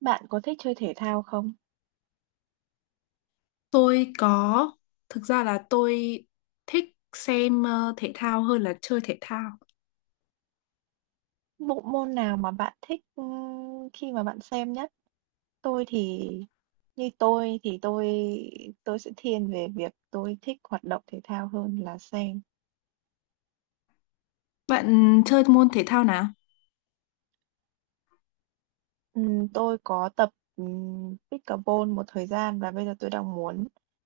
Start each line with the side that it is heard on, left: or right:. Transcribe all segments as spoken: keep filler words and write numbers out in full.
right: Bạn có thích chơi thể thao không?
left: Tôi có, thực ra là tôi thích xem ờ, thể thao hơn là chơi thể thao.
right: Bộ môn nào mà bạn thích, ưm, khi mà bạn xem nhất? Tôi thì Như tôi thì tôi tôi sẽ thiên về việc tôi thích hoạt động thể thao hơn là xem.
left: Bạn chơi môn thể thao nào?
right: Ừm, tôi có tập, ừm, pickleball một thời gian và bây giờ tôi đang muốn,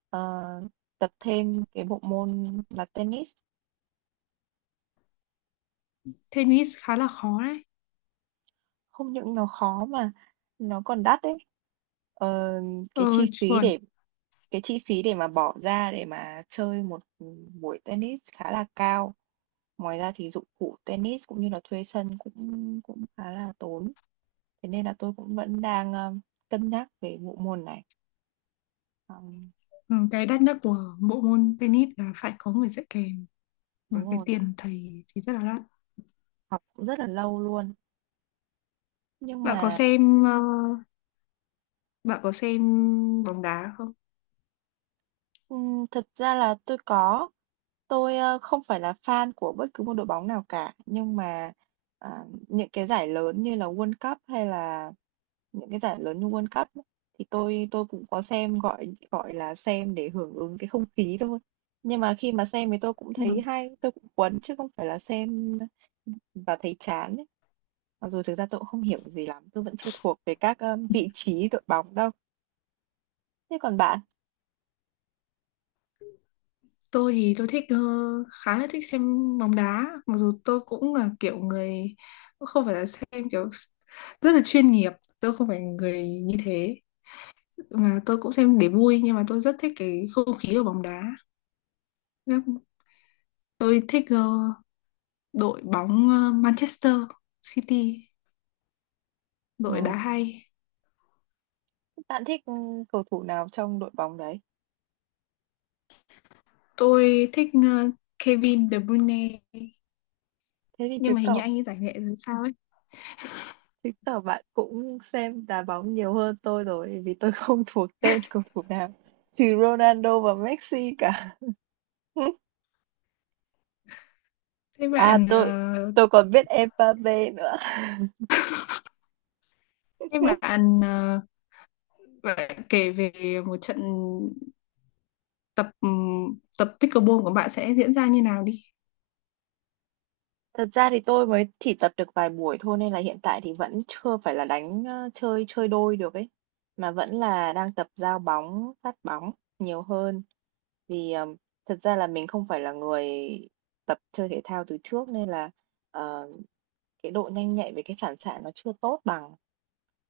right: ờ, tập thêm cái bộ môn là tennis.
left: Tennis khá là khó đấy.
right: Không những nó khó mà nó còn đắt đấy. Ờ,
left: Ờ,
right: cái chi phí
left: chuẩn.
right: để Cái chi phí để mà bỏ ra để mà chơi một buổi tennis khá là cao. Ngoài ra thì dụng cụ tennis cũng như là thuê sân cũng cũng khá là tốn. Thế nên là tôi cũng vẫn đang, ờ, cân nhắc về bộ môn này. Ờm,
left: Ừ, cái đắt nhất của bộ môn tennis là phải có người dạy kèm và
right: Đúng
left: cái
right: rồi, mà
left: tiền thầy thì rất là đắt.
right: học cũng rất là lâu luôn. Nhưng
left: Bạn có
right: mà
left: xem ờ, bạn có xem bóng đá không?
right: Ừm, thật ra là tôi có. Tôi, ơ, không phải là fan của bất cứ một đội bóng nào cả, nhưng mà, à, những cái giải lớn như là World Cup hay là những cái giải lớn như World Cup á, thì tôi tôi cũng có xem, gọi gọi là, xem để hưởng ứng cái không khí thôi. Nhưng mà khi mà xem thì tôi cũng
left: Ừ.
right: thấy hay, tôi cũng cuốn chứ không phải là xem và thấy chán ấy. Mặc dù thực ra tôi cũng không hiểu gì lắm, tôi vẫn chưa thuộc về các, ơ, vị trí đội bóng đâu. Thế còn bạn?
left: Tôi thì tôi thích ờ, khá là thích xem bóng đá, mặc dù tôi cũng là kiểu người không phải là xem kiểu rất là chuyên nghiệp, tôi không phải người như thế, mà tôi cũng xem để vui, nhưng mà tôi rất thích cái không khí của bóng đá. Tôi thích ờ, đội bóng ờ, Manchester City, đội đá
right: Ừm.
left: hay.
right: Bạn thích, ưm, cầu thủ nào trong đội bóng đấy?
left: Tôi thích ờ, Kevin De Bruyne,
right: Thế thì
left: nhưng
right: chứng
left: mà hình như
right: tỏ
left: anh ấy giải nghệ rồi sao ấy.
right: chứng tỏ bạn cũng xem đá bóng nhiều hơn tôi rồi, vì tôi không thuộc tên cầu thủ nào, trừ Ronaldo và Messi cả.
left: thế
right: À,
left: bạn
right: tôi
left: ờ,
right: tôi còn biết Mbappe nữa.
left: thế bạn ờ, bạn kể về một trận tập tập pickleball của bạn sẽ diễn ra như nào đi.
right: Thật ra thì tôi mới chỉ tập được vài buổi thôi nên là hiện tại thì vẫn chưa phải là đánh, ơ, chơi chơi đôi được ấy, mà vẫn là đang tập giao bóng, phát bóng nhiều hơn. Vì, ờm, thật ra là mình không phải là người tập chơi thể thao từ trước nên là, ờ, cái độ nhanh nhạy về cái phản xạ nó chưa tốt bằng,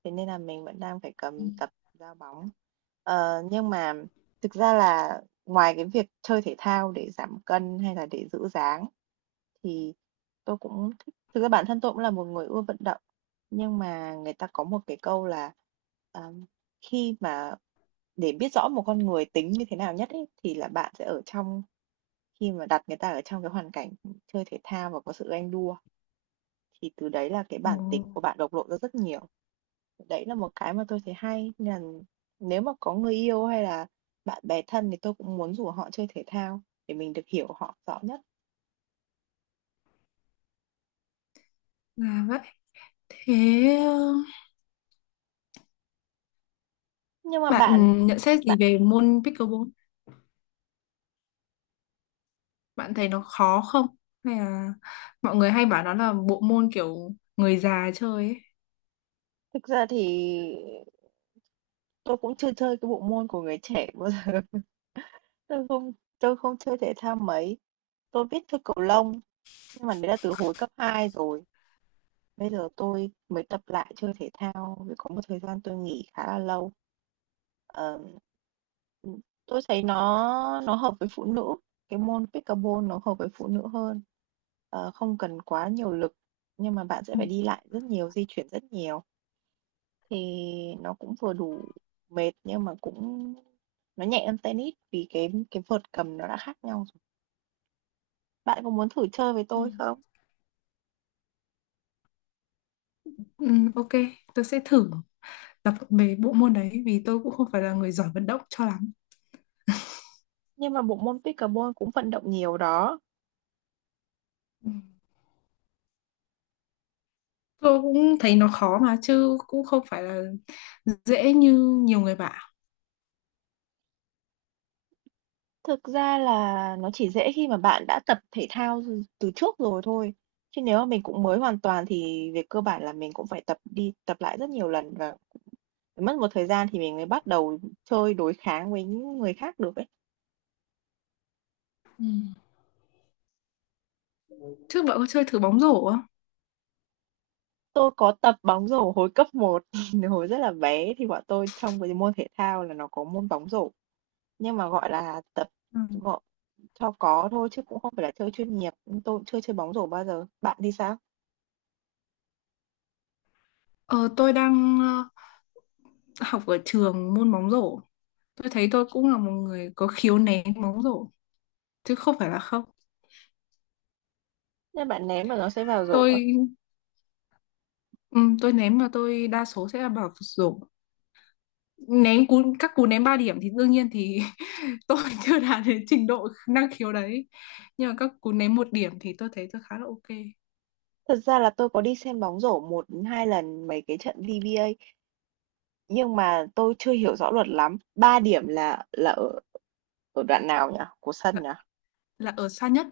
right: thế nên là mình vẫn đang phải
left: Ừ.
right: cầm tập ra bóng. Ờ, nhưng mà thực ra là ngoài cái việc chơi thể thao để giảm cân hay là để giữ dáng thì tôi cũng thích thực ra bản thân tôi cũng là một người ưa vận động, nhưng mà người ta có một cái câu là, ờm, khi mà để biết rõ một con người tính như thế nào nhất ấy, thì là bạn sẽ ở trong khi mà đặt người ta ở trong cái hoàn cảnh chơi thể thao và có sự ganh đua thì từ đấy là cái
left: Ồ,
right: bản tính của bạn bộc lộ ra rất nhiều. Đấy là một cái mà tôi thấy hay, nên là nếu mà có người yêu hay là bạn bè thân thì tôi cũng muốn rủ họ chơi thể thao để mình được hiểu họ rõ nhất.
left: là vậy. Thế ờ,
right: Nhưng mà
left: Bạn
right: bạn
left: nhận xét gì
right: bạn
left: về môn pickleball? Bạn thấy nó khó không? Hay là mọi người hay bảo nó là bộ môn kiểu người già chơi ấy.
right: Thực ra thì tôi cũng chưa chơi cái bộ môn của người trẻ bao giờ. Tôi không tôi không chơi thể thao mấy. Tôi biết chơi cầu lông nhưng mà đấy là từ hồi cấp hai rồi. Bây giờ tôi mới tập lại chơi thể thao vì có một thời gian tôi nghỉ khá là lâu. Ờ, ừ, tôi thấy nó nó hợp với phụ nữ. Cái môn pickleball nó hợp với phụ nữ hơn. Ờ, không cần quá nhiều lực nhưng mà bạn sẽ
left: Ừ.
right: phải đi lại rất nhiều, di chuyển rất nhiều thì nó cũng vừa đủ mệt nhưng mà cũng nó nhẹ hơn tennis vì cái cái vợt cầm nó đã khác nhau rồi. Bạn có muốn thử chơi với
left: Ừ.
right: tôi không?
left: Ừ, ok, tôi sẽ thử tập về bộ môn đấy, vì tôi cũng không phải là người giỏi vận động cho lắm.
right: Nhưng mà bộ môn pickleball cũng vận động nhiều đó.
left: Ừ. Tôi cũng thấy nó khó mà, chứ cũng không phải là dễ như nhiều người bảo.
right: Thực ra là nó chỉ dễ khi mà bạn đã tập thể thao từ từ trước rồi thôi, chứ nếu mà mình cũng mới hoàn toàn thì về cơ bản là mình cũng phải tập đi tập lại rất nhiều lần và mất một thời gian thì mình mới bắt đầu chơi đối kháng với những người khác được ấy.
left: Ừ. Trước bạn có chơi thử bóng rổ không?
right: Tôi có tập bóng rổ hồi cấp một hồi rất là bé thì bọn tôi trong cái môn thể thao là nó có môn bóng rổ, nhưng mà, gọi là, tập
left: Ừ.
right: gọn cho có thôi chứ cũng không phải là chơi chuyên nghiệp, tôi cũng chưa chơi bóng rổ bao giờ. Bạn thì sao?
left: Ờ, tôi đang ờ, học ở trường môn bóng rổ. Tôi thấy tôi cũng là một người có khiếu ném bóng rổ, chứ không phải là không.
right: Nên bạn ném mà nó sẽ vào rổ à?
left: Tôi ừm, tôi ném mà tôi đa số sẽ là vào rổ. Ném cú các cú ném ba điểm thì đương nhiên thì tôi chưa đạt đến trình độ năng khiếu đấy. Nhưng mà các cú ném một điểm thì tôi thấy tôi khá là ok.
right: Thật ra là tôi có đi xem bóng rổ một, hai lần mấy cái trận vê bê a nhưng mà tôi chưa hiểu rõ luật lắm. Ba điểm là là ở ở đoạn nào nhỉ? Của sân
left: Là,
right: nhỉ?
left: là ở xa nhất,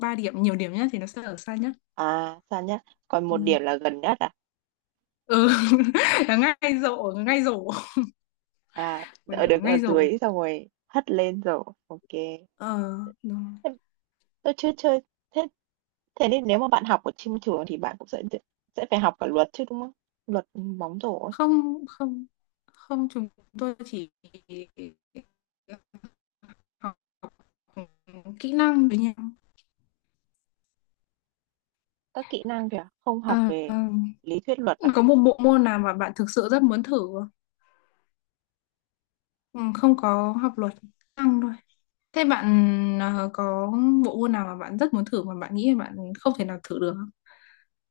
left: ba điểm nhiều điểm nhất thì nó sẽ ở xa nhất.
right: À sao nhá. Còn
left: Ừ,
right: một điểm là gần nhất à?
left: ừ, là ngay rổ, ngay rổ,
right: À
left: một
right: ở
left: điểm là
right: được ở
left: ngay rổ.
right: dưới xong rồi hất lên rồi. Ok.
left: Ờ, đúng.
right: Thế Tôi chưa chơi. Thế thế nên nếu mà bạn học ở trên trường thì bạn cũng sẽ sẽ phải học cả luật chứ đúng không? Luật bóng rổ ấy.
left: Không không không chúng tôi chỉ học kỹ năng với nhau.
right: Các kỹ năng kìa, không
left: Ờ,
right: học về lý thuyết luật à?
left: có một bộ môn nào mà bạn thực sự rất muốn thử không? Ừ, không có học luật, năng thôi. Thế bạn ờ, có bộ môn nào mà bạn rất muốn thử mà bạn nghĩ là bạn không thể nào thử được không,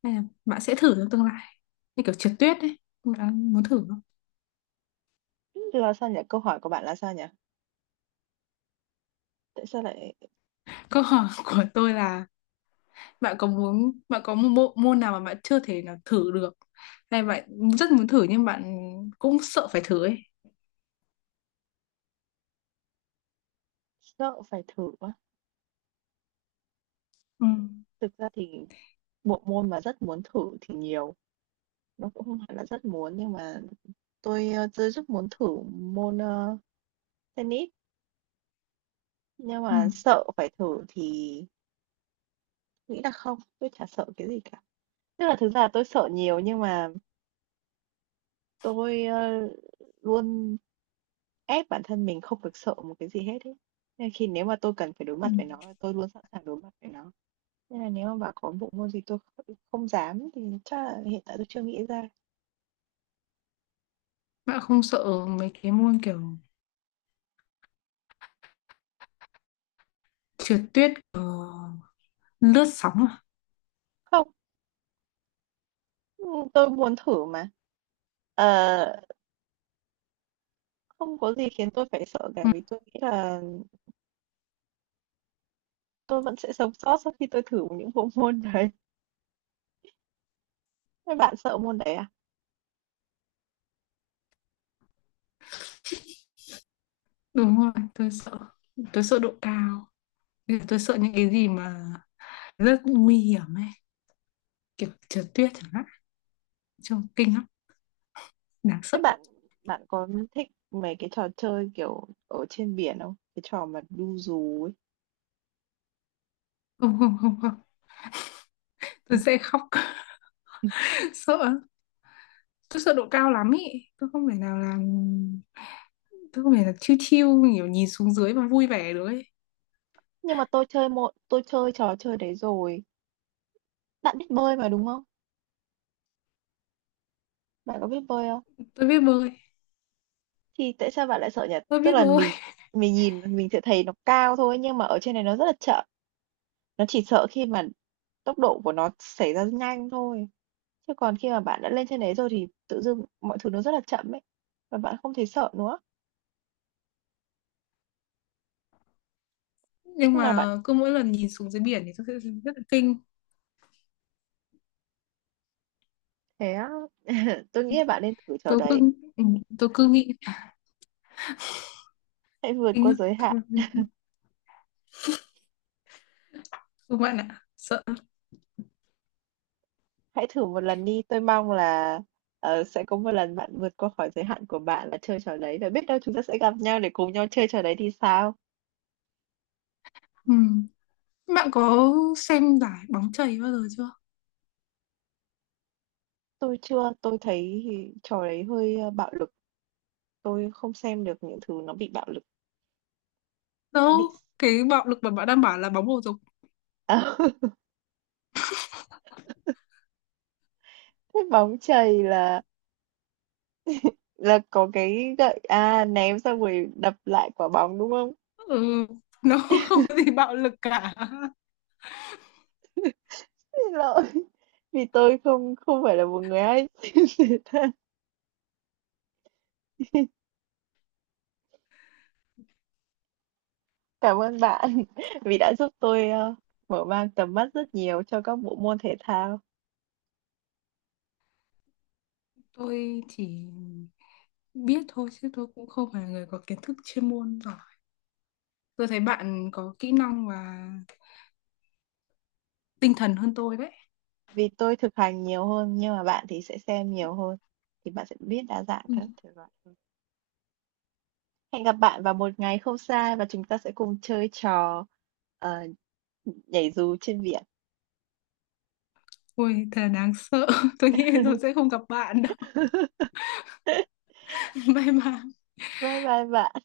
left: hay là bạn sẽ thử trong tương lai, như kiểu trượt tuyết ấy, bạn muốn thử không?
right: Là sao nhỉ? Câu hỏi của bạn là sao nhỉ? Tại sao lại
left: Câu hỏi của tôi là bạn có muốn, bạn có một bộ môn nào mà bạn chưa thể nào thử được, hay bạn rất muốn thử nhưng bạn cũng sợ phải thử ấy.
right: Sợ phải thử á.
left: Ừ.
right: Thực ra thì bộ môn mà rất muốn thử thì nhiều, nó cũng không hẳn là rất muốn, nhưng mà tôi, ơ, tôi rất muốn thử môn, ơ, tennis, nhưng
left: Ừ.
right: mà sợ phải thử thì nghĩ là không, tôi chả sợ cái gì cả. Tức là thực ra là tôi sợ nhiều nhưng mà tôi, ơ, luôn ép bản thân mình không được sợ một cái gì hết ấy. Nên khi nếu mà tôi cần phải đối
left: Ừ.
right: mặt với nó, tôi luôn sẵn sàng đối mặt với nó. Nên là nếu mà bảo có bộ môn gì tôi không không dám thì chắc là hiện tại tôi chưa nghĩ ra.
left: Bạn không sợ mấy cái môn kiểu trượt tuyết, lướt sóng à?
right: Không, Ừ, Tôi muốn thử mà Ờ, không có gì khiến tôi phải sợ cả
left: Ừ.
right: vì tôi nghĩ là tôi vẫn sẽ sống sót sau khi tôi thử những bộ môn đấy. Thế bạn sợ môn đấy à?
left: Đúng rồi, tôi sợ, tôi sợ độ cao, tôi sợ những cái gì mà rất nguy hiểm ấy, kiểu trượt tuyết chẳng hạn, trông kinh lắm, đáng
right: Thế
left: sợ.
right: bạn bạn có thích mấy cái trò chơi kiểu ở trên biển không? Cái trò mà đu dù ấy.
left: Không không không không tôi sẽ khóc.
right: Ừ.
left: Sợ, tôi sợ độ cao lắm ý, tôi không thể nào làm, tôi không phải là chill chill kiểu nhìn xuống dưới và vui vẻ được ấy.
right: Nhưng mà tôi chơi một tôi chơi trò chơi đấy rồi. Bạn biết bơi mà đúng không? Bạn có biết bơi không?
left: Tôi biết bơi,
right: Thì tại sao bạn lại sợ nhỉ?
left: tôi
right: Tức
left: biết
right: là
left: bơi.
right: mình mình nhìn mình sẽ thấy nó cao thôi nhưng mà ở trên này nó rất là chậm. Nó chỉ sợ khi mà tốc độ của nó xảy ra nhanh thôi, chứ còn khi mà bạn đã lên trên đấy rồi thì tự dưng mọi thứ nó rất là chậm ấy, và bạn không thấy sợ nữa.
left: Nhưng
right: Chung là bạn
left: mà cứ mỗi lần nhìn xuống dưới biển thì tôi sẽ rất là kinh.
right: thế Tôi nghĩ là bạn nên thử trò
left: Tôi
right: đấy,
left: cứ ừ, tôi cứ nghĩ "À,
right: hãy vượt
left: kinh
right: qua
left: á.
right: giới hạn,
left: Thôi, không bạn ạ, sợ."
right: hãy thử một lần đi, tôi mong là, ờ, sẽ có một lần bạn vượt qua khỏi giới hạn của bạn là chơi trò đấy, và biết đâu chúng ta sẽ gặp nhau để cùng nhau chơi trò đấy thì sao?
left: Ừ. Bạn có xem giải bóng chày bao giờ chưa?
right: Tôi chưa, tôi thấy trò đấy hơi, ơ, bạo lực, tôi không xem được những thứ nó bị bạo lực,
left: Đâu,
right: bị
left: cái bạo lực mà bạn đang bảo là bóng bầu dục.
right: ờ. Thế bóng chày là là có cái gậy à ném xong rồi đập lại quả bóng đúng không?
left: Ừ, nó không có gì bạo lực cả.
right: Xin lỗi. Vì tôi không không phải là một người hay xem thể thao. Cảm ơn bạn vì đã giúp tôi ờ, mở mang tầm mắt rất nhiều cho các bộ môn thể thao.
left: Tôi chỉ biết thôi, chứ tôi cũng không phải là người có kiến thức chuyên môn giỏi. Tôi thấy bạn có kỹ năng và tinh thần hơn tôi đấy.
right: Vì tôi thực hành nhiều hơn nhưng mà bạn thì sẽ xem nhiều hơn thì bạn sẽ biết đa dạng các
left: Ui,
right: thể loại hơn. Hẹn gặp bạn vào một ngày không xa và chúng ta sẽ cùng chơi trò ờ, nhảy dù trên biển.
left: thật đáng sợ, tôi nghĩ tôi sẽ không gặp bạn đâu, may mà
right: Vâng, vâng, vâng.